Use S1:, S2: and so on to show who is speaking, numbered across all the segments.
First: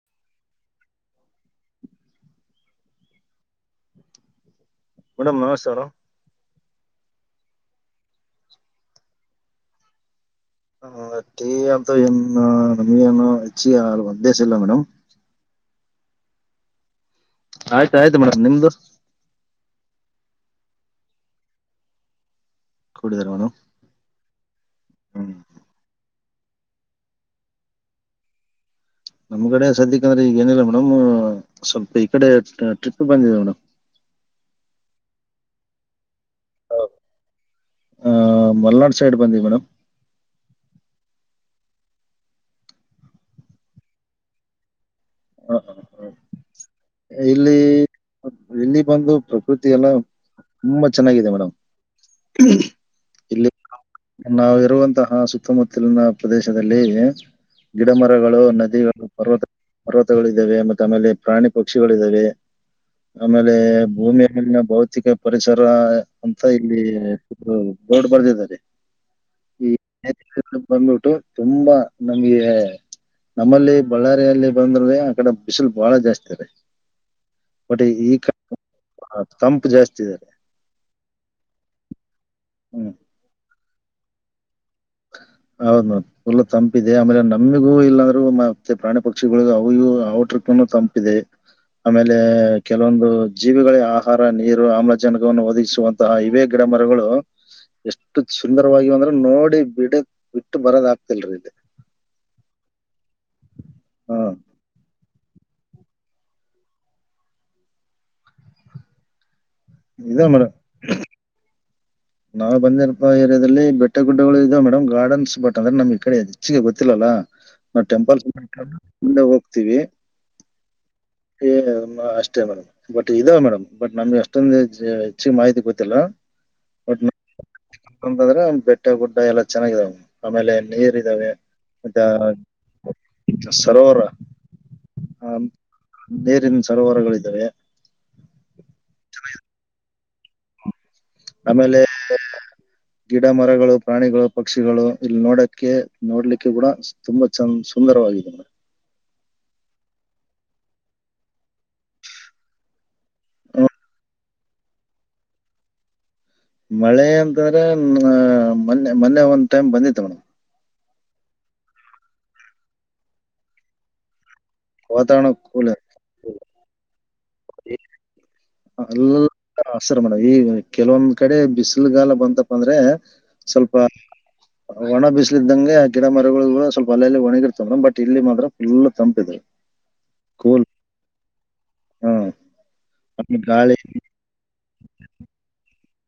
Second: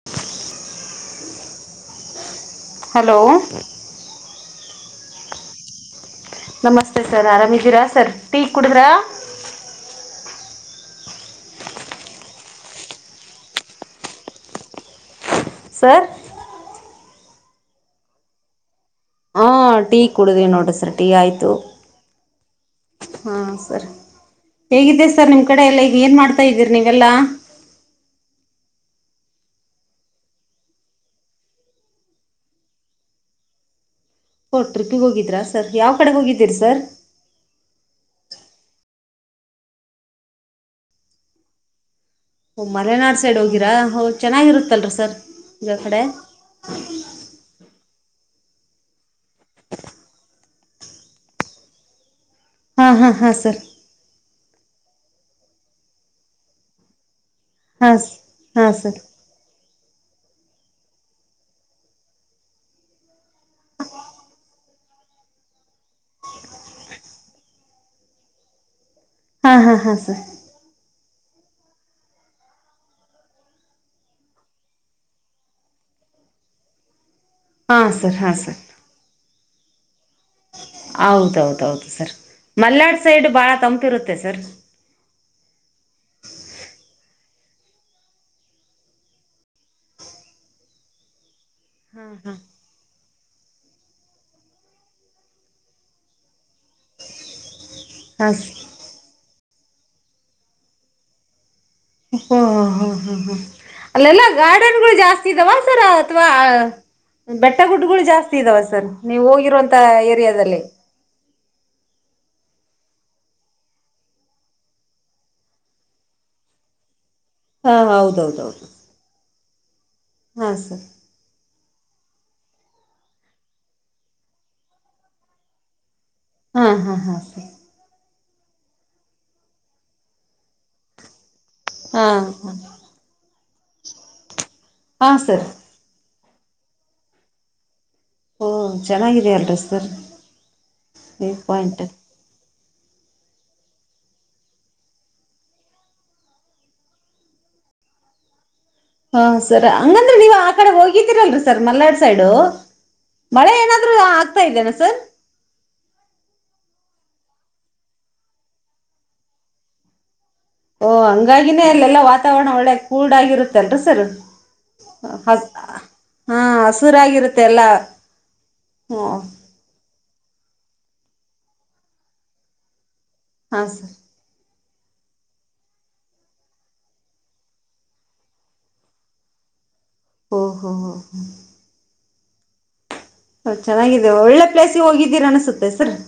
S1: [inaudible]
S2: [inaudible]
S1: Hello
S2: madam ನಮಸ್ತೆ madam
S1: ನಮಸ್ತೆ sir ಆರಾಮ್ದೀರಾ ಸರ್ ಟೀ ಕುಡುದ್ರ.
S2: ನಮಗೆ ಟೀ ಏನು ಆತರ ಎಲ್ಲಾ ನಮಗೆ ಅಭ್ಯಾಸ ಇಲ್ಲ ಮೇಡಮ್.
S1: ಸರ್
S2: ಆಯ್ತು ಆಯ್ತು ಮೇಡಮ್ ನಿಮ್ದು
S1: ಹಾ ಟೀ ಕುಡುದ ನೋಡು ಸರ್ ಟೀ ಆಯ್ತು.
S2: ಕುಡಿದಾರ
S1: ಹಾ
S2: ಮೇಡಮ್
S1: ಸರಿ ಹೇಗಿದ್ದೆ ಸರ್
S2: ಹ್ಮ್
S1: ನಿಮ್ ಕಡೆ ಎಲ್ಲ ಈಗ ಏನ್ ಮಾಡ್ತಾ ಇದ್ದೀರಿ ನೀವೆಲ್ಲಾ.
S2: ನಮ್ ಕಡೆ ಸದ್ಯಕ್ಕೆ ಅಂದ್ರೆ ಈಗ ಏನಿಲ್ಲ ಮೇಡಮ್ ಸ್ವಲ್ಪ ಈ ಕಡೆ ಟ್ರಿಪ್ ಬಂದಿದೆ ಮೇಡಮ್.
S1: ಓ ಟ್ರಿಪಿಗೆ ಹೋಗಿದ್ದಿದರಾ ಸರ್ ಯಾವ ಕಡೆ ಹೋಗಿದ್ದೀರಿ ಸರ್.
S2: ಆ ಮಲ್ನಾಡು ಸೈಡ್ ಬಂದಿವಿ ಮೇಡಮ್.
S1: ಹ ಮಲೆನಾಡು ಸೈಡ್ ಹೋಗಿರಾ ಹ್ ಚೆನ್ನಾಗಿರುತ್ತಲ್ರ ಸರ್ ಆ ಕಡೆ.
S2: ಇಲ್ಲಿ ಇಲ್ಲಿ ಬಂದು ಪ್ರಕೃತಿ ಎಲ್ಲ. ತುಂಬಾ ಚೆನ್ನಾಗಿದೆ ಮೇಡಮ್.
S1: ಹಾ ಹಾ ಹಾ
S2: ಇಲ್ಲಿ
S1: ಸರ್
S2: ನಾವು ಇರುವಂತಹ ಸುತ್ತಮುತ್ತಲಿನ ಪ್ರದೇಶದಲ್ಲಿ.
S1: ಹಾ
S2: ಗಿಡ ಮರಗಳು
S1: ಹಾ ಸರ್
S2: ನದಿಗಳು ಪರ್ವತ ಪರ್ವತಗಳು ಇದ್ದಾವೆ ಮತ್ತ ಆಮೇಲೆ ಪ್ರಾಣಿ ಪಕ್ಷಿಗಳಿದ್ದಾವೆ. ಆಮೇಲೆ ಭೂಮಿಯ ಮೇಲಿನ ಭೌತಿಕ ಪರಿಸರ ಅಂತ ಇಲ್ಲಿ ಹ್ಮ [unintelligible]
S1: ಹಾ ಹಾ ಹ ಸರ್ [inaudible]
S2: ನೆನಪ ಬಂದ್ಬಿಟ್ಟು ತುಂಬಾ ನಮ್ಗೆ? [inaudible] ನಮ್ಮಲ್ಲಿ ಬಳ್ಳಾರಿಯಲ್ಲಿ ಬಂದರ ರಿ ಆ ಕಡೆ ಬಿಸಿಲು ಬಾಳ ಜಾಸ್ತಿ ರಿ. [inaudible]
S1: ಹಾ
S2: ಬಟ್ ಈ
S1: ಸರ್ ಹಾ
S2: ಕಡೆ ತಂಪು ಜಾಸ್ತಿ ಇದ ರಿ [inaudible]
S1: ಹೌದ ಹೌದ ಹೌದು ಸರ್
S2: ಹ್ಮ್
S1: ಮಲ್ನಾಡ್ ಸೈಡ್ ಬಾಳ ತಂಪಿರುತ್ತೆ ಸರ್. [inaudible] [inaudible]
S2: ಹೌದ್ ಮ್ಯಾಮ್ ಫುಲ್ ತಂಪ ಇದೆ ಆಮೇಲೆ ನಮಿಗೂ ಇಲ್ಲರಿಗೂ ಮ್ಯಾಮ್ ಮತ್ತೆ ಪ್ರಾಣಿ ಪಕ್ಷಿಗಳಿಗ ಅವಾಗ ಇವಾಗ ಗ ಅವ ಟ್ರಿಪ್ [inaudible] ಇನ್ನು ತಂಪ ಇದೆ. [inaudible]
S1: [inaudible]
S2: ಆ ಮೇಲೆ? [inaudible] ಕೆಲವೊಂದು ಜೀವಿಗಳಿಗೆ ಆಹಾರ ನೀರು ಆಮ್ಲಜನಕವನ್ನು ಒದಗಿಸುವಂತಹ ಇವೆೇ ಗಿಡ ಮರಗಳು [inaudible]
S1: [inaudible]
S2: ಎಷ್ಟು
S1: ಹಾ ಸ
S2: ಸುಂದರವಾಗಿ ಅಂದ್ರ ನೋಡಿ ಬಿಡ ಬಿಟ್ಟು ಬರದ ಆಗ್ತಿಲ್ರೀ ಇಲ್ಲಿ. [inaudible]
S1: ಹೋ ಹೋ ಹ ಹ
S2: ಹಾ
S1: ಅಲ್ಲೆಲ್ಲಾ ಗಾರ್ಡನ್ ಗಳು ಜಾಸ್ತಿ [inaudible] ಇದಾವ ಸರ್ ಅಥವಾ ಅ ಬೆಟ್ಟ ಗುಡ್ಗಳು ಜಾಸ್ತಿ ಇದಾವ ಸರ್ ನೀವು ಹೋಗಿರೋ [inaudible] ತ
S2: ಇದಾವ್
S1: ಏರಿಯಾದಲ್ಲಿ. [inaudible]
S2: ನಾವ ಬಂದಿರವಂತ ಏರಿಯಾದಲ್ಲಿ ಬೆಟ್ಟ ನಾ ಬಂದಿಲ್ಲ ಪಾ ಈ ಏರಿಯಾದಲ್ಲಿ ಬೆಟ್ಟ ಗುಡ್ಡಗಳು ಇದಾವ ಮೇಡಂ ಗಾರ್ಡನ್ಸ್ ಬಟ್ ಅಂದ್ರೆ ನಮ್ ಈ ಕಡೆ ಹೆಚ್ಚಿಗೆ ಗೊತ್ತಿಲ್ಲ ಅಲ
S1: ಹಾ
S2: [inaudible] ನಾ ಟೆಂಪಲ್ಸ್ ಸ್ವಲ್ಪ ಮುಂದೆ ಹೋಗ್ತಿವಿ. [inaudible]
S1: ಹಾ ಸರ್. [inaudible]
S2: ಏ ಮ ಅಷ್ಟ ಮೇಡಂ [inaudible] ಬಟ್ ಇದಾವೆ ಮೇಡಮ್ ಬಟ್ ನಮ್ಗೆ ಅಷ್ಟೊಂದ ಹೆಚ್ಚು ಹೆಚ್ಚಿಗೆ ಮಾಹಿತಿ ಗೊತ್ತಿಲ್ಲ. [inaudible]
S1: ಹಾ ಹಾ ಹಾ ಸರಿ. [inaudible]
S2: ಮತ್ತ ಅಂದರ ಬೆಟ್ಟ ಗುಡ್ಡ ಎಲ್ಲಾ ಚೆನ್ನಾಗಿದಾವೆ ಆಮೇಲೆ ನೀರ್ ಇದಾವೆ [inaudible] ಮತ್ಯಾ
S1: ಹಾಂ ಹಾಂ
S2: ಅ ಸರೋವರ
S1: ಹಾಂ
S2: ಹಾ
S1: ಸರ್
S2: [inaudible] ನೀರಿನ ಸರೋವರಗಳ ಇದಾವೆ. [inaudible]
S1: ಚನ್ನಾಗಿದೆ ಅಲ್ಲ ರಿ ಸರ್. [inaudible]
S2: ಆಮೇಲೆ?
S1: ಪಾಯಿಂಟ್
S2: [inaudible] ಗಿಡ ಮರಗಳು ಪ್ರಾಣಿಗಳು ಪಕ್ಷಿಗಳು ಇಲ್ಲಿ ನೋಡಕ್ಕೆ ನೋಡ್ಲಿಕ್ಕೆ ಬೂಡ [inaudible] ತುಂಬಾ ಚಂದ ಸುಂದರವಾಗಿದೆ ಮೇಡಂ. [inaudible]
S1: ಹಾ ಸರ್ ಹಂಗಂದ್ರೆ ನೀವ್ ಆ ಕಡೆ ಹೋಗಿದ್ದೀರಲ್ರರಿ ಸರ್ ಮಲ್ನಾಡ್ ಸೈಡು? [inaudible] ಮಳೆ
S2: ಮೇಡಮ್
S1: ಏನಾದರೂ ಆಗ್ತಾ ಇದ್ದೇನೆ ಸರ್? [inaudible]
S2: ಮಳೆ ಅಂತಂದ್ರೆ ಮ ಮೊನ್ನೆ ಮೊನ್ನೆ ಒಂದ್ ಟೈಮ್ ಬಂದಿತ್ತು ಮೇಡಂ. [inaudible]
S1: ಓ ಹಂಗಾಗಿನೇ ಅಲ್ಲೆಲ್ಲಾ ವಾತಾವರಣ ಒಳ್ಳೆ ಕೂಲ್ಡ್ ಆಗಿರುತ್ತೆ ಅಲ್ಲ ರಿ ಸರ್. [inaudible]
S2: ವಾತಾವರಣ
S1: ಹಗ್ಗ
S2: ಕೂಲ್
S1: ಹಾ ಹಸುರಾಗಿರುತ್ತೆ ಎಲ್ಲಾ? [inaudible]
S2: ಅಲ್ಲ ಹಸರ ಮೇಡಂ ಈಗ ಕೆಲವೊಂದ್ ಕಡೆ ಬಿಸಿಲುಗಾಲ ಬಂತಪ್ಪ ಅಂದ್ರೆ. [inaudible]
S1: ಹಾ
S2: ಸ್ವಲ್ಪ.
S1: ಸರ್
S2: [inaudible] ಒಣ ಬಿಸಲಿದ್ದಂಗೆ ಗಿಡ ಮರಗಳು ಕೂಡ ಸ್ವಲ್ಪ ಅಲ್ಲೆಲ್ಲಿ ಒಣಗಿರ್ತವ ಮೇಡಂ ಬಟ್ ಇಲ್ಲಿ ಮಾತ್ರ ಫುಲ್ ತಂಪ ಇದೆ. [inaudible]
S1: ಓಹೋ ಓಹೋ ಓಹೋ [inaudible]
S2: ಹ [inaudible]
S1: ಸರ್ ಚೆನ್ನಾಗಿದೆ ಒಳ್ಳೆ ಪ್ಲೇಸಿಗೆ ಹೋಗಿದ್ದೀರಾ ಅನ್ಸುತ್ತೆ ಸರ್? [inaudible]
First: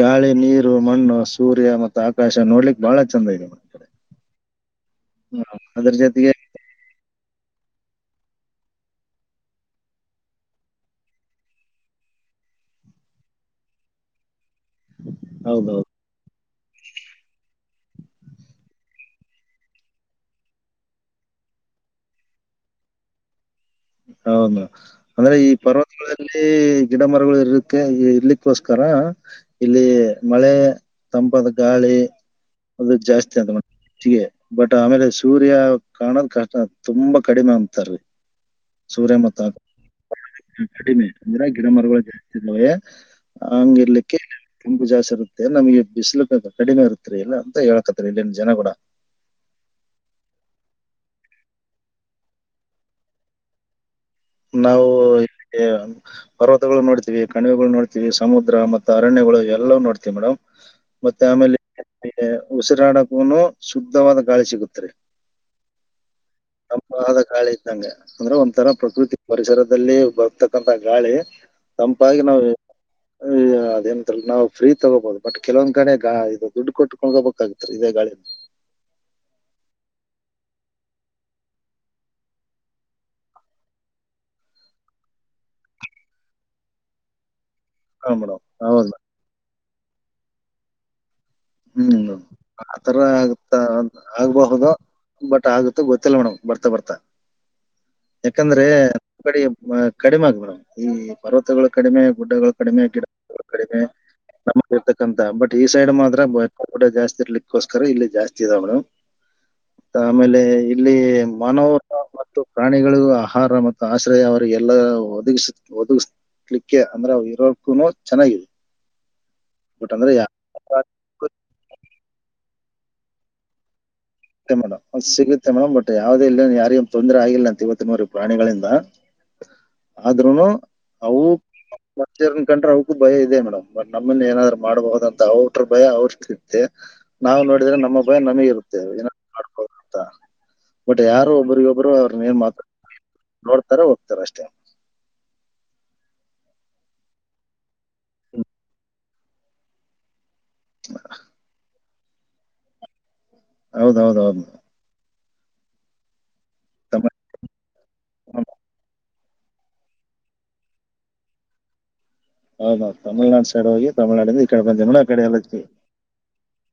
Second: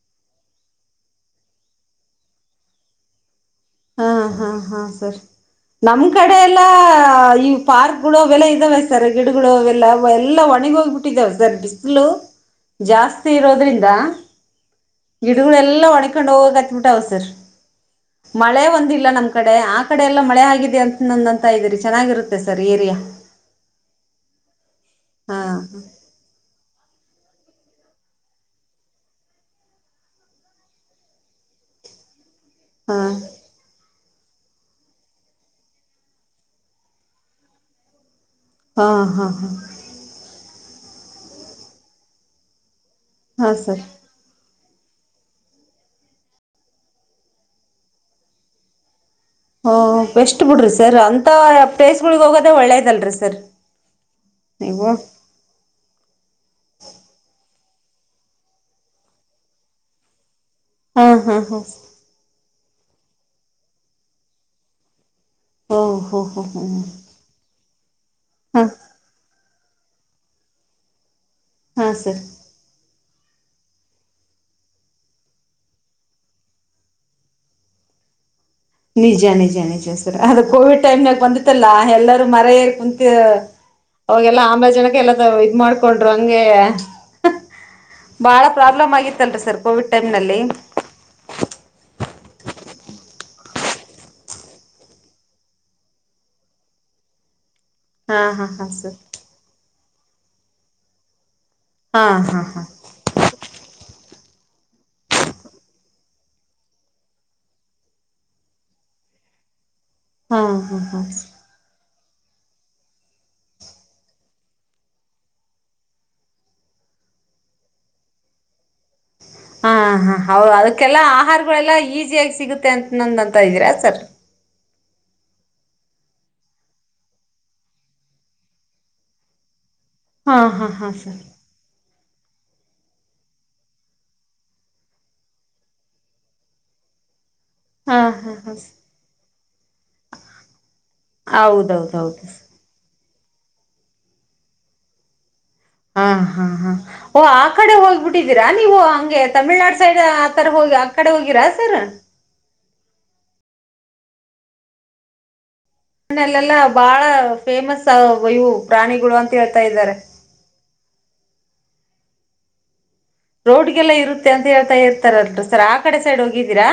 S2: ಗಾಳಿ, ನೀರು, ಮಣ್ಣು, ಸೂರ್ಯ, ಮತ್ತ ಆಕಾಶ ನೋಡ್ಲಿಕ್ ಬಹಳ ಚಂದ ಐತಿ. [inaudible]
S1: ಹ ಹಾ ಹಾ ಸರ್
S2: ಅದ್ರ
S1: ನಮ್ಮ
S2: ಜೊತೆಗೆ
S1: ಕಡೆ ಎಲ್ಲಾ [inaudible] ಆ ಇವ ಪಾರ್ಕ್ಗಳು ಅವೆಲ್ಲ ಇದಾವೆ ಸರ್ ಗಿಡಗಳು ಅವೆಲ್ಲ ಎಲ್ಲ ಒಣಗಿ ಹೋಗಿ ಬಿಟ್ಟಿದಾವ ಸರ್ ಬಿಸಿಲು [inaudible] ಜಾಸ್ತಿ ಇರೋದ್ರಿಂದ
S2: ಹೌದೌದು
S1: ಗಿಡಗಳೆಲ್ಲ ಒಣಕೊಂಡ್ ಹೋಗಾಕತ್ತವ ಸರ್. [inaudible] ಮಳೆ ಒಂದಿಲ್ಲ ನಮ್ಮ ಕಡೆ ಆ ಕಡೆ ಎಲ್ಲಾ ಮಳೆ ಹಾಗಿದೆ ಅಂತನ ಅಂತ ಇದ್ದೀರಿ ಚೆನ್ನಾಗಿರುತ್ತೆ ಸರ್ ಏರಿಯಾ. [inaudible] [inaudible]
S2: ಹೌದ ಅಂದ್ರೆ
S1: ಹಾ
S2: ಈ ಪರ್ವತಗಳ. ಇಲ್ಲಿ ಗಿಡ ಮರಗಳು ಇರತ್ತೆ ಇರ್ಲಿಕ್ಕೋಸ್ಕರ. ಇಲ್ಲಿ ಮಳೆ ತಂಪಾದ ಗಾಳಿ ಅದು
S1: ಹಾ
S2: ಜಾಸ್ತಿ ಅಂತ. ಸಿ ಎ ಬಟ್ ಆಮೇಲೆ ಸೂರ್ಯ ಕಾಣದ ಕಷ್ಟ ತುಂಬಾ ಕಡಿಮೆ ಅಂತಾರೀ.
S1: ಹಾ
S2: ಸೂರ್ಯ
S1: ಹಾ
S2: ಮತ್ತ
S1: ಹಾ
S2: ಕಡಿಮೆ ಅಂದ್ರೆ ಗಿಡ ಮರಗಳು ಜಾಸ್ತಿ ಇದ್ದಾವೆ.
S1: ಹಾಂ ಸರ್
S2: ಹಂಗಿರ್ಲಿ. ತುಂಬಾ ಜಾಸ್ತಿ ಇರುತ್ತೆ ನಮಗೆ ಬಿಸ್ಲು ಕೂಡಾ ಕಡಿಮೆ ಇರುತ್ತರಿ ಇಲ್ಲಾ ಅಂತ ಹೇಳಕತ್ರಿ ಇಲ್ಲಿನ ಜನ ಕೂಡ.
S1: ಓ. ಓ. ಬೆಸ್ಟ್ ಬಿಡ್ರರಿ ಸರ್ ಅಂತ ಪ್ಲೇಸ್ಗಳಿಗೆ ಹೋಗೋದೆ ಒಳ್ಳೇದಲ್ರಿ ಸರ್. ನೀವು
S2: ನಾವು. [inaudible] ಪರ್ವತಗಳು ನೋಡ್ತಿವಿ ಕಣಿವೆಗಳು ನೋಡ್ತಿವಿ ಸಮುದ್ರ ಮತ್ತ ಅರಣ್ಯಗಳು ಎಲ್ಲ ನೋಡ್ತಿವಿ ಮೇಡಮ್.
S1: ಹಾಂ
S2: ಮತ್ತೆ
S1: ಹಾಂ
S2: ಆಮೇಲೆ
S1: ಹಾಂ
S2: ಉಸಿರಾಡಕನು ಶುದ್ಧವಾದ ಗಾಳಿ ಸಿಗತ್ರಿ.
S1: ಓಹ್ ಹೋ ಹೋ ಹೋ
S2: ತಂಪಾದ ಗಾಳಿ ಇದ್ದಂಗ ಅಂದ್ರ
S1: ಹಾಂ
S2: ಒಂತರ ಪ್ರಕೃತಿ. ಪರಿಸರದಲ್ಲಿ ಬರ್ತಕ್ಕಂತ ಗಾಳಿ
S1: ಹಾಂ
S2: ತಂಪಾಗಿ ನಾವು.
S1: [inaudible]
S2: ಅದೆಂತ ನಾವು ಫ್ರೀ ತೊಗೋಬಹುದು ಬಟ್ ಕೆಲವೊಂದ್ ಕಡೆ ಗಾಳಿ ಇದು ದುಡ್ಡು ಕೊಟ್ಟ ಕೊಂಡಕಬೇಕ ಇದೇ ಗಾಳಿ ನ.
S1: ನಿಜ ನಿಜ ನಿಜ ಸರ್ ಅದು ಕೋವಿಡ್ ಟೈಮ್ನಾಗ ಬಂದಿತ್ತಲ್ಲಾ ಎಲ್ಲರೂ ಮರ ಎರ ಕುಂತ. ಅವಾಗೆಲ್ಲ ಆಮ್ಲಜನಕ್ಕೆ ಎಲ್ಲ ಇದ್ ಮಾಡ್ಕೊಂಡರು ಹಂಗೆ.
S2: ಹಾ ಮೇಡಮ್
S1: ಬಾಳ ಪ್ರಾಬ್ಲಮ್
S2: ಹೌದು
S1: ಆಗಿತ್ತಲ ರಿ ಸರ್ ಕೋವಿಡ್ ಟೈಮ್ ನಲ್ಲಿ.
S2: ಹ್ಮ್ ಆತರ ಆಗ್ತ ಆಗ್ಬಹುದಾ. ಬಟ್ ಆಗುತ್ತ ಗೊತ್ತಿಲ್ಲ ಮೇಡಮ್ ಬರ್ತಾ ಬರ್ತಾ.
S1: ಹಾಂ ಹಾಂ
S2: ಯಾಕಂದ್ರೆ
S1: ಹಾಂ ಸರ್
S2: ಕಡೆ ಕಡಿಮ ಆಗ ಮೇಡಮ್ ಈ ಪರ್ವತಗಳು. ಕಡಿಮೆ
S1: ಹಾಂ ಹಾಂ
S2: ಗುಡ್ಡಗಳು
S1: ಹಾಂ
S2: ಕಡಿಮೆ ಗಿಡಗಳು ಕಡಿಮೆ ನಮ ಇರ್ತಕ್ಕಂತ ಬಟ್ ಈ ಸೈಡ್ ಮಾತ್ರ. ರ ಕೂಡ ಜಾಸ್ತಿ ಇರ್ಲಿಕ್ಕೋಸ್ಕರ ಇಲ್ಲಿ ಜಾಸ್ತಿ ಇದಾವ ಮೇಡಮ್. ಆಮೇಲೆ
S1: ಹಾಂ ಹಾಂ
S2: ಇಲ್ಲಿ
S1: ಹಾಂ
S2: ಮನವರು. ಮತ್ತು ಪ್ರಾಣಿಗಳು ಆಹಾರ ಮತ್ತು ಆಶ್ರಯ ಅವಲ್ಲ ಒದಗ ಒದಗ. ಹಲಿಕ್ಕೆ ಅಂದ್ರೆ ಇರೋಕ್ಕು ಚೆನ್ನಾಗಿದೆ.
S1: ಹ
S2: ಬಟ್ ಅಂದ್ರೆ
S1: ಹ
S2: ಯಾ-
S1: ಹೌದು ಅದಕ್ಕೆಲ್ಲ
S2: ಸಿಗುತ್ತೆ
S1: ಆಹಾರಗಳೆಲ್ಲಾ ಈಸಿಯಾಗಿ ಸಿಗುತ್ತೆ ಅಂತ ನಂದು ಅಂತ ಇದ್ದೀರಾ ಸರ್.
S2: ಮೇಡಮ್್ ಸಿಗುತ್ತೆ ಮೇಡಮ್ ಬಟ್ ಯಾವ್ದದ ಇ ಯಾರ ತೊಂದರೆ ಆಗಿಲ್ಲಂತ ಇವತ್ತಿನ ವರೆಗು ಪ್ರಾಣಿಗಳಿಂದ.
S1: [inaudible]
S2: ಆದ್ರೂನು
S1: ಹಾ ಹಾ ಸರ್
S2: ಅವು. ಮನುಷ್ರು ಕಂಡ್ರೆ ಅವ್ರಕ್ಕೂ ಭಯ ಇದೆ ಮೇಡಮ್ ಬಟ್ ನಮ್ಮಲ್ಲಿ ಏನಾದ್ರು ಮಾಡ್ಬಹುದ ಅಂತ ಅವಟ್ರ ಭಯ ಅವ್ರಷ್ಟು ಇತೆ. ನಾ ನೋಡಿದ್ರೆ ನಮ್ಮ
S1: ಹಾ
S2: ಭಯ
S1: ಹಾ
S2: ನಮಗೆ
S1: ಹಾ ಸರ್
S2: ಇರುತ್ತೆ. ಮಾಡ್ಬೋದು ಅಂತ ಬಟ್ ಯಾರು ಒಬ್ಬರಗ ಒಬ್ಬರು
S1: ಹೌದೌದೌದು
S2: ಅವ್ರನ್ನ ಏನ್ ಮಾತಾಡ. ನೋಡ್ತಾರ ಹೋಗ್ತಾರ ಅಷ್ಟೇ.
S1: ಹಾ, ಹಾ, ಹಾ ಓ ಆ ಕಡೆ ಹೋಗ್ಬಿಟ್ಟಿದ್ದೀರಾ ನೀವು ಹಂಗೆ ತಮಿಳನಾಡ ಸೈಡ್. ಆ ಕಡೆ ಹೋಗಿ ಆ ಕಡೆ ಹೋಗಿರಾ ಸರ್.
S2: ಹೌದ ಹೌದ ಹೌದ.
S1: ಮನೇಲೆಲ್ಲಾ ಬಾಳ
S2: ತಮಿಳ್
S1: ಫೇಮಸ್ ಆವ್ ಇವು ಪ್ರಾಣಿಗಳು ಅಂತ ಹೇಳ್ತಾ ಇದ್ದಾರೆ.
S2: ಹೌದ ಹೌದ ತಮಿಳನಾಡ.
S1: ರೋಡ್ಗೆಲ್ಲ ಇರುತ್ತೆ ಅಂತ ಹೇಳ್ತಾ ಇರ್ತಾರಲ್ರು ಸರ್
S2: ಚಿ-
S1: ಆ ಕಡೆ ಸೈಡ್ ಹೋಗಿದ್ದೀರಾ.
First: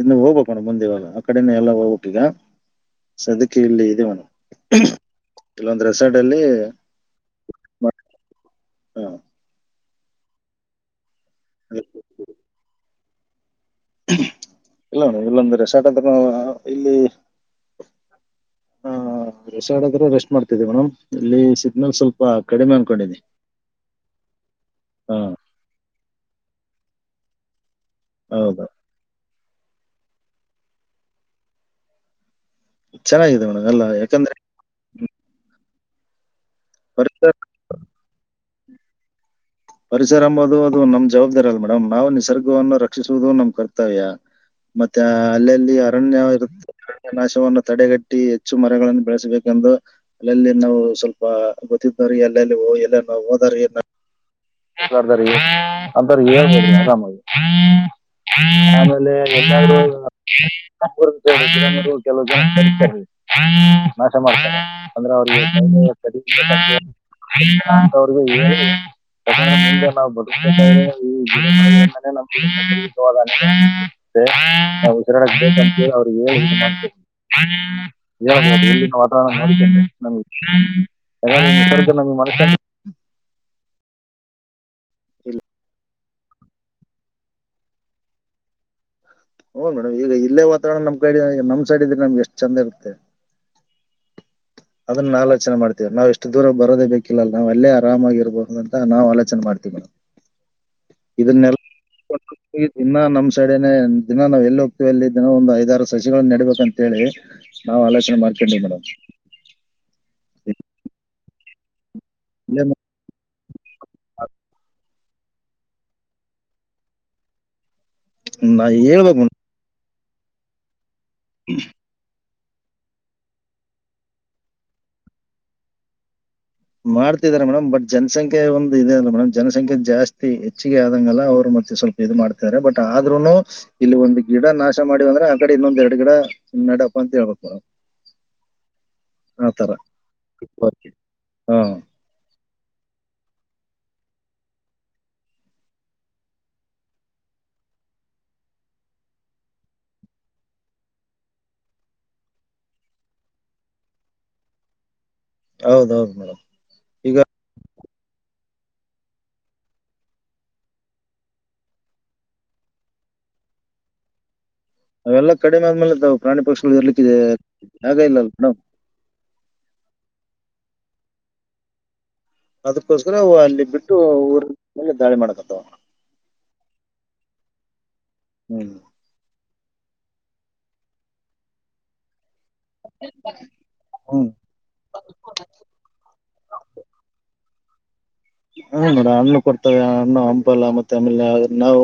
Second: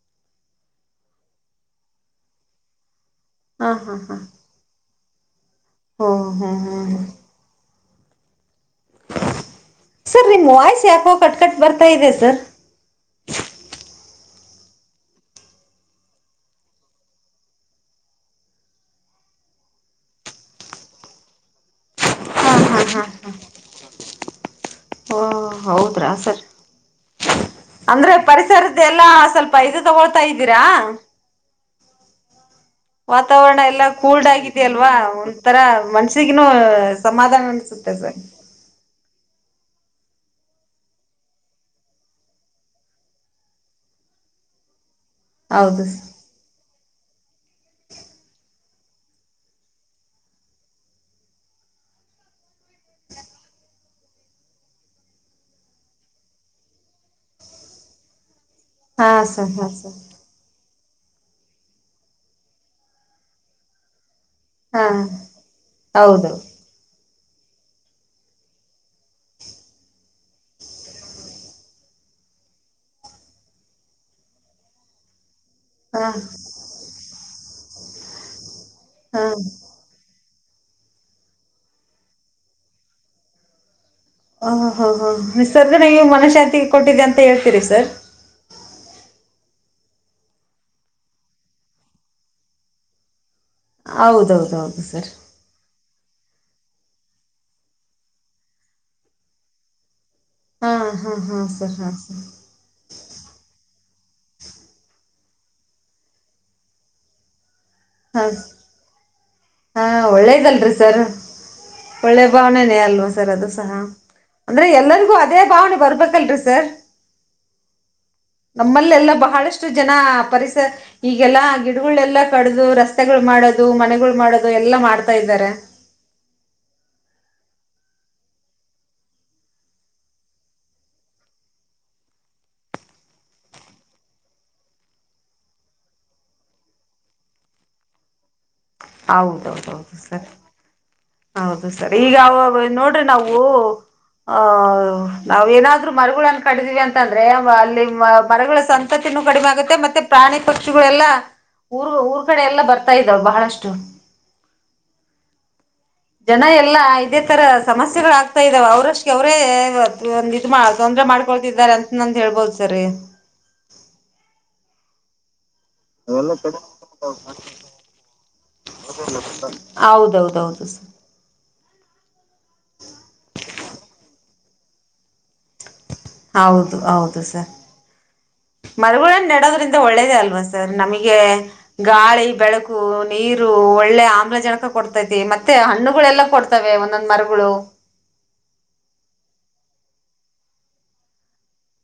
S2: ಇನ್ನು ಹೋಗ್ಬೇಕಕ್ಣ ಮುಂದೆವಲ್ಲ ಆ ಕಡೆನ ಎಲ್ಲ ಹೋಗ್ಬೇಕಕ್ ಈಗ ಸದಕ
S1: ಹಾ
S2: ಇಲ್ಲಿ
S1: ಹಾ ಹಾ
S2: ಇದವಣ. ಕೆಲವೊಂದು್
S1: ಓ
S2: ರೆಸಾರ್ಟ್ ಅಲ್ಲಿ.
S1: ಹ್ಮ್ ಹ್ಮ್
S2: ಮಾಡ್- ಹಾ.
S1: ಸರ್ ನಿಮ ವಾಯ್ಸ್ ಯಾಕೋ ಕಟ್ಕಟ್ ಬರ್ತಾ ಇದೆ ಸರ್.
S2: ಇಲ್ಲ ಮೇಡಂ ಎಲ್ಲ ಒಂದು ರೆಸಾರ್ಟ್ ಹತ್ರ ಇಲ್ಲಿ. ಹ ರೆಸ್ಟ್ ಮಾಡ್ತಿದವಿ ಮೇಡಮ್ ಇಲ್ಲಿ ಸಿಗ್ನಲ್ ಸ್ವಲ್ಪ
S1: ಹಾ
S2: ಕಡಿಮೆ
S1: ಹಾ ಹಾ ಹಾ
S2: ಅನ್ಕೊಂಡಿದೆ ಹಾ
S1: ಹೌದ ಸರ್ ಅಂದ್ರೆ
S2: ಹೌದು
S1: ಪರಿಸರದ ಎಲ್ಲಾ ಸ್ವಲ್ಪ ಇದು ತಗೊಳ್ತಾ ಇದ್ದೀರಾ.
S2: ಚೆನ್ನಾಗಿದೆ
S1: ವಾತಾವರಣ
S2: ಮೇಡಮ್ ಎಲ್ಲ
S1: ಎಲ್ಲಾ ಕೂಲ್ಡ್
S2: ಯಾಕಂದ್ರೆ
S1: ಆಗಿ. ಅಲ್ವಾ ಒಂಥರ ಮನ್ಸಿಗನುೂ
S2: ಪರಿಸರ
S1: ಸಮಾಧಾನ ಅನ್ಸುತ್ತೆ ಸರ್
S2: ಪರಿಸರ ಎಂಬುದು ಅದು ನಮ್ ಜವಾಬ್ದಾರಿ ಅಲ್ ಮೇಡಮ್ ನಾವು ನಿಸರ್ಗವನ್ನು ರಕ್ಷಿಸುವುದು ನಮ್ ಕರ್ತವ್ಯ. ಮತ್ತೆ ಅಲ್ಲಲ್ಲಿ
S1: ಹೌದು
S2: ಅರಣ್ಯ ಇರುತ್ತರಣ ನಾಶವನ್ನು ತಡೆಗಟ್ಟಿ ಹೆಚ್ಚು. ಮರಗಳನ್ನು ಬೆಳೆಸಬೇಕೆಂದು. ಅಲ್ಲೆಲ್ಲಿ ನಾವು ಸ್ವಲ್ಪ ಗೊತ್ತಿದ್ದವ್ರ ಅಲ್ಲೆಲ್ಲಿ ಎಲ್ಲ ನಾವು ಹೋದ್ರರೇ ನಾವು [unintelligible]
S1: ಹಾ ಸರ್ ಹಾ ಸರ್
S2: [inaudible] [inaudible]
S1: ಹಾ
S2: [inaudible]
S1: ಹೌದು
S2: [unintelligible] [unintelligible] [inaudible] [unintelligible] [inaudible]
S1: ಹಾ
S2: [unintelligible]
S1: ಹಾ
S2: [inaudible] [unintelligible] [inaudible]
S1: ಹ ಹ ಹಾ ನಿರ್ಸಗ ನೀವು ಮನಶಾಂತಿಗೆ ಕೊಟ್ಟಿದ್ದ ಅಂತ ಹೇಳ್ತೀರಿ ಸರ್
S2: ಹ್ ಮೇಡಮ ಈಗ ಇಲ್ಲೇ ವಾತಾವರಣ ನಮ್ ಕೈ ನಮ್ ಸೈಡ್ ಇದ್ರೆ ನಮಗೆ ಎಷ್ಟ ಚಂದ ಇರು ತ್ತೆ.
S1: ಹೌದೌದೌದು.
S2: ಅದನ್ನ
S1: ಸರ್
S2: ನಾಲ್ಕು. ಆಲಚನೆ ಮಾಡ್ತೀವಿ ನಾವು ಎಷ್ಟು ದೂರ ಬಾರೋದೇ ಬೇಕಿಲ್ಲ ಅ ನಾವು ಅಲ್ಲೇ ಆರಾಮಾಗಿರಬಹುದು ಅಂತ ನಾವು ಆಲೋಚನೆ ಮಾಡ್ತೀವಿ.
S1: ಹು ಹುಹು ಹು
S2: ಈ ದಿನ ನಮ್ ಸಡನೆ ದಿನ ನಾವ್ ಎಲ್ಲಿ ಹೋಗ್ತೀವಿ ಅಲ್ಲಿ ದಿನ ಒಂದ್ ಐದಾರು ಸಸಿಗಳ ನೆಡ್ಬೇಕ ಅಂತ ಹೇಳಿ. ನಾವ್ ಆಲೋಚನೆ
S1: ಹಾ
S2: ಮಾಡ್ಕೊಂಡ್ವಿ ಮೇಡಮ್.
S1: ಹಾ ಒಳ್ಳೇದಲ್ರಿ ಸರ್. ಒಳ್ಳೆ
S2: ಇಲ್ಲೇ
S1: ಭಾವನನೇ ಅಲ್ವಾ ಸರ್ ಅದು ಸಹ ಅಂದ್ರೆ ಎಲ್ಲರಿಗೂ ಅದೇ ಭಾವನೆ ಬರ್ಬೇಕ ಸರ್
S2: ನಾ
S1: ನಮ್ಮಲ್ಲೆಲ್ಲ
S2: ಹೇಳ್ಬೇಕು ಮೇಡಮ್
S1: ಬಹಳಷ್ಟು ಜನ ಪರಿಸರ. ಈಗೆಲ್ಲ ಗಿಡಗಳೆಲ್ಲ ಕಡದು ರಸ್ತೆಗಳು ಮಾಡೋದು ಮನೆಗಳು ಮಾಡೋದು ಎಲ್ಲ ಮಾಡ್ತಾ ಇದ್ದಾರೆ.
S2: ಮಾಡ್ತಿದ್ದಾರೆ ಮೇಡಮ್ ಬಟ್ ಜನಸಂಖ್ಯೆ ಒಂದು ಇದೆ ಅಲ ಮೇಡಮ್ ಜನಸಂಖ್ಯೆ ಜಾಸ್ತಿ ಹೆಚ್ಚಿಗೆ ಆದಂಗಲ್ಲ ಅವ್ರು ಮತ್ತೆ ಸ್ವಲ್ಪ. ಇದು ಮಾಡ್ತಾರೆ ಬಟ್ ಆದ್ರೂನು. ಇಲ್ಲಿ ಒಂದ್ ಗಿಡ ನಾಶ ಮಾಡಿ ಅಂದ್ರ ಆಕಡೆ ಎರಡ್ ಗಿಡ ನೇಡಬೇಕು ಅಂತಹೇಳಬೇಕು.
S1: ಹೌದೌದೌದು ಸರ್
S2: ಆತರ ಹಾ
S1: ಹೌದು ಸರ್ ಈಗ ನೋಡ್ರಿ ನಾವು. ಹ ನಾವ್ ಏನಾದ್ರು ಮರಗಳನ್ನ ಕಡಿತಿದಿವಿ ಅಂತಂದ್ರೆ ಅಲ್ಲಿ ಮರಗಳ ಸಂಖ್ಯೆ. ತಿನ್ನು ಕಡಿಮೆ ಆಗುತ್ತೆ ಮತ್ತೆ ಪ್ರಾಣಿ ಪಕ್ಷಿಗಳೆಲ್ಲ ಊರು ಊರ್ ಕಡೆ ಎಲ್ಲ ಬರ್ತಾ ಇದವೆ ಬಹಳಷ್ಟು. [unintelligible]
S2: ಹೌದೌದು ಮೇಡಮ್
S1: ಎಲ್ಲ
S2: ಈಗ
S1: ಇದೇ ತರ ಸಮಸ್ಯೆಗಳುಾಗಗ್ತಾ ಇದಾವ ಅವರಷ್ಟಗೆ ಅವರೇ ಇಲ್ಲ ತೊಂದ್ರ ಮಾಡ್ಕೊಳ್ತಿದ್ದಾರೆ ಅಂತ. ನಂದು ಹೇಳ್ಬೋದು ಸರಿ
S2: ಅವೆಲ್ಲಾ ಕಡಿಮೆ ಆದ್ಮೇಲೆ ತಾವು ಪ್ರಾಣಿ ಪಕ್ಷಿಗಳು ಇರ್ಲಿಕ್ಕ ಜಗ ಇಲ್ಲ ಮೇಡಮ್.
S1: ಹೌದೌದೌದು.
S2: ಅದಕ್ಕೋಸ್ಕರವು ಅಲ್ಲಿ ಬಿಟ್ಟು ಊರ ಮೇಲೆ ದಾಳಿ ಮಾಡಕತ್ತ.
S1: ಹೌದು ಹೌದು ಸರ್
S2: ಹ್ಮ್
S1: ಮರಗಳು ನೆಡೋದ್ರಿಂದ. ಒಳ್ಳೇದ ಅಲ್ವಾ ಸರ್ ನಮಗೆ ಗಾಳಿ ಬೆಳಕು. ನೀರು ಒಳ್ಳೆ
S2: ಹ್ಮ್
S1: ಆಮ್ಲಜನಕ ಕೊಡ್ತೈತಿ ಮತ್ತೆ ಹಣ್ಣುಗಳೆಲ್ಲಾ ಕೊಡ್ತವೆ ಒಂದೊಂದ್ ಮರಗಳು
S2: ಹೂ ನೋಡ ಹಣ್ಣು ಕೊಡ್ತವೆ ಹಣ್ಣು ಹಂಪಲ್ಲ ಮತ್ತೆ ಆಮೇಲೆ ನಾವು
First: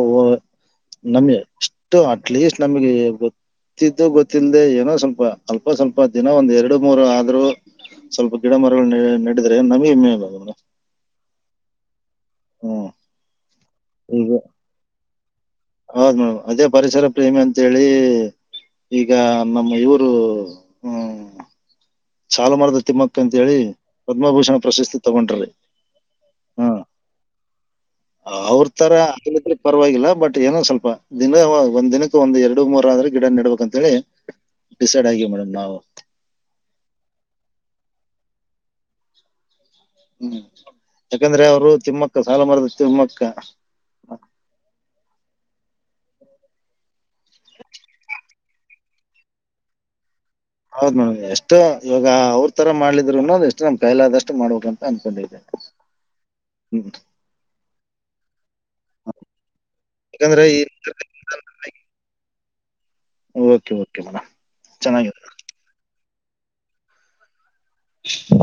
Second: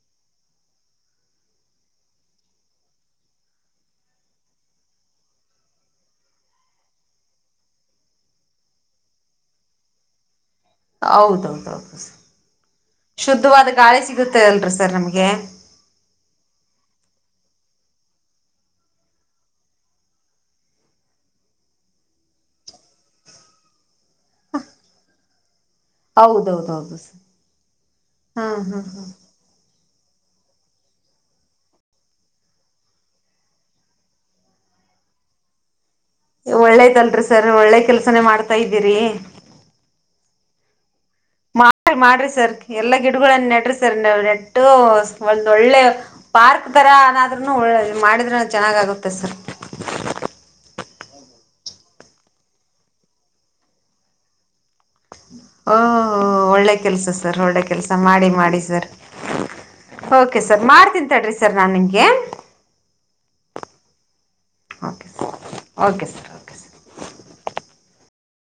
S2: ನಮಿ ಎಷ್ಟು ಅಟ್ಲೀಸ್ಟ್ ನಮಗೆ ಗೊ ಗೊತ್ತಿದ್ದು ಗೊತ್ತಿಲ್ಲದೆೇ ಏನೋ ಸ್ವಲ್ಪ ಅಲ್ಪ ಸ್ವಲ್ಪ ದಿನ ಒಂದ್ ಎರಡು ಮೂರು ಆದ್ರು ಸ್ವಲ್ಪ ಗಿಡ ಮರಗಳು ನಡಿದ್ರೆ ನಮಗೆ [unintelligible]
S1: ಹೌದೌದು ಸ
S2: ಹ್ಮ್
S1: ಶುದ್ಧವಾದ ಗಾಳಿ
S2: ಈಗ
S1: ಸಿಗುತ್ತೆ ಅಲ್ರೀ ಸರ್ ನಮ್ಗೆ
S2: ಹೌದ್ ಮೇಡಮ್ ಅದೇ ಪರಿಸರ ಪ್ರೇಮಿ ಅಂತೇಳಿ ಈಗ ನಮ್ಮ ಇವರು ಸಾಲು ಮರದ ತಿಮ್ಮಕ್ಕ ಅಂತ ಹೇಳಿ ಪದ್ಮಭೂಷಣ ಪ್ರಶಸ್ತಿ ತಗೊಂಡ್ರು
S1: ಹೌದೌದು ಸರ್ ಹಾ
S2: ಅವ್ರ
S1: ಹಾ
S2: ತರಾ
S1: ಹಾ
S2: [unintelligible] ಪರವಾಗಿಲ್ಲ ಬಟ್ ಏನೊ ಸ್ವಲ್ಪ ದಿನ ಒಂದ್ ದಿನಕ್ಕೆ ಒಂದೆರಡು ಮೂರ ಆದ್ರು ಗಿಡ ನಡ್ಬೇಕಂತ ಹೇಳಿ ಡಿಸೈಡ್ ಆಗಿವ ಮೇಡಂ ನಾವು
S1: ಒಳ್ಳೇದಲ್ರಿ ಸರ್ ಒಳ್ಳೆ ಕೆಲ್ಸನೇ ಮಾಡ್ತಾ ಇದ್ದೀರಿ
S2: ಹ್ಮ್ ಯಾಕಂದ್ರೆ ಅವರು
S1: ಮಾಡ್ರಿ
S2: ತಿಮ್ಮಕ್ಕ
S1: ಮಾಡ್ರಿ ಸರ್
S2: ಸಾಲುಮರದ
S1: ಎಲ್ಲಾ
S2: ತಿಮ್ಮಕ್ಕ
S1: ಗಿಡಗಳನ್ನ ನೆಡ್ರಿ ಸರ್ ನೆಟ್ಟು ಒಂದ ಒಳ್ಳೆ ಪಾರ್ಕ್ ತರಾ ಅನಾದನು ಮಾಡಿದ್ರ ಚೆನ್ನಾಗಾಗುತ್ತೆ ಸರ್
S2: ಹೌದ್ ಮೇಡಂ ಎಷ್ಟು ಇವಾಗ ಅವ್ರ ತರಾ ಮಾಡಿದಿದ್ರು ಎಷ್ಟು ನಮ್ ಕೈಲಾದಷ್ಟು ಮಾಡ್ಬೇಕಂತ ಅನ್ಕೊಂಡಿದ್ದೆ
S1: ಓ ಒಳ್ಳೆ
S2: ಹ್ಮ್
S1: ಕೆಲ್ಸ ಸರ್ ಒಳ್ಳೆ ಕೆಲ್ಸ ಮಾಡಿ ಮಾಡಿ ಸರ್ ಓಕೆ
S2: ಯಾಕಂದ್ರೆ ಈ
S1: ಸರ್ ಮಾಡ್ತೀನ್ ತಡ್ರಿ ಸರ್ ನಾ ನಿಮಗೆ
S2: okay okay madam
S1: okay sir okay sir okay sir
S2: [unintelligible]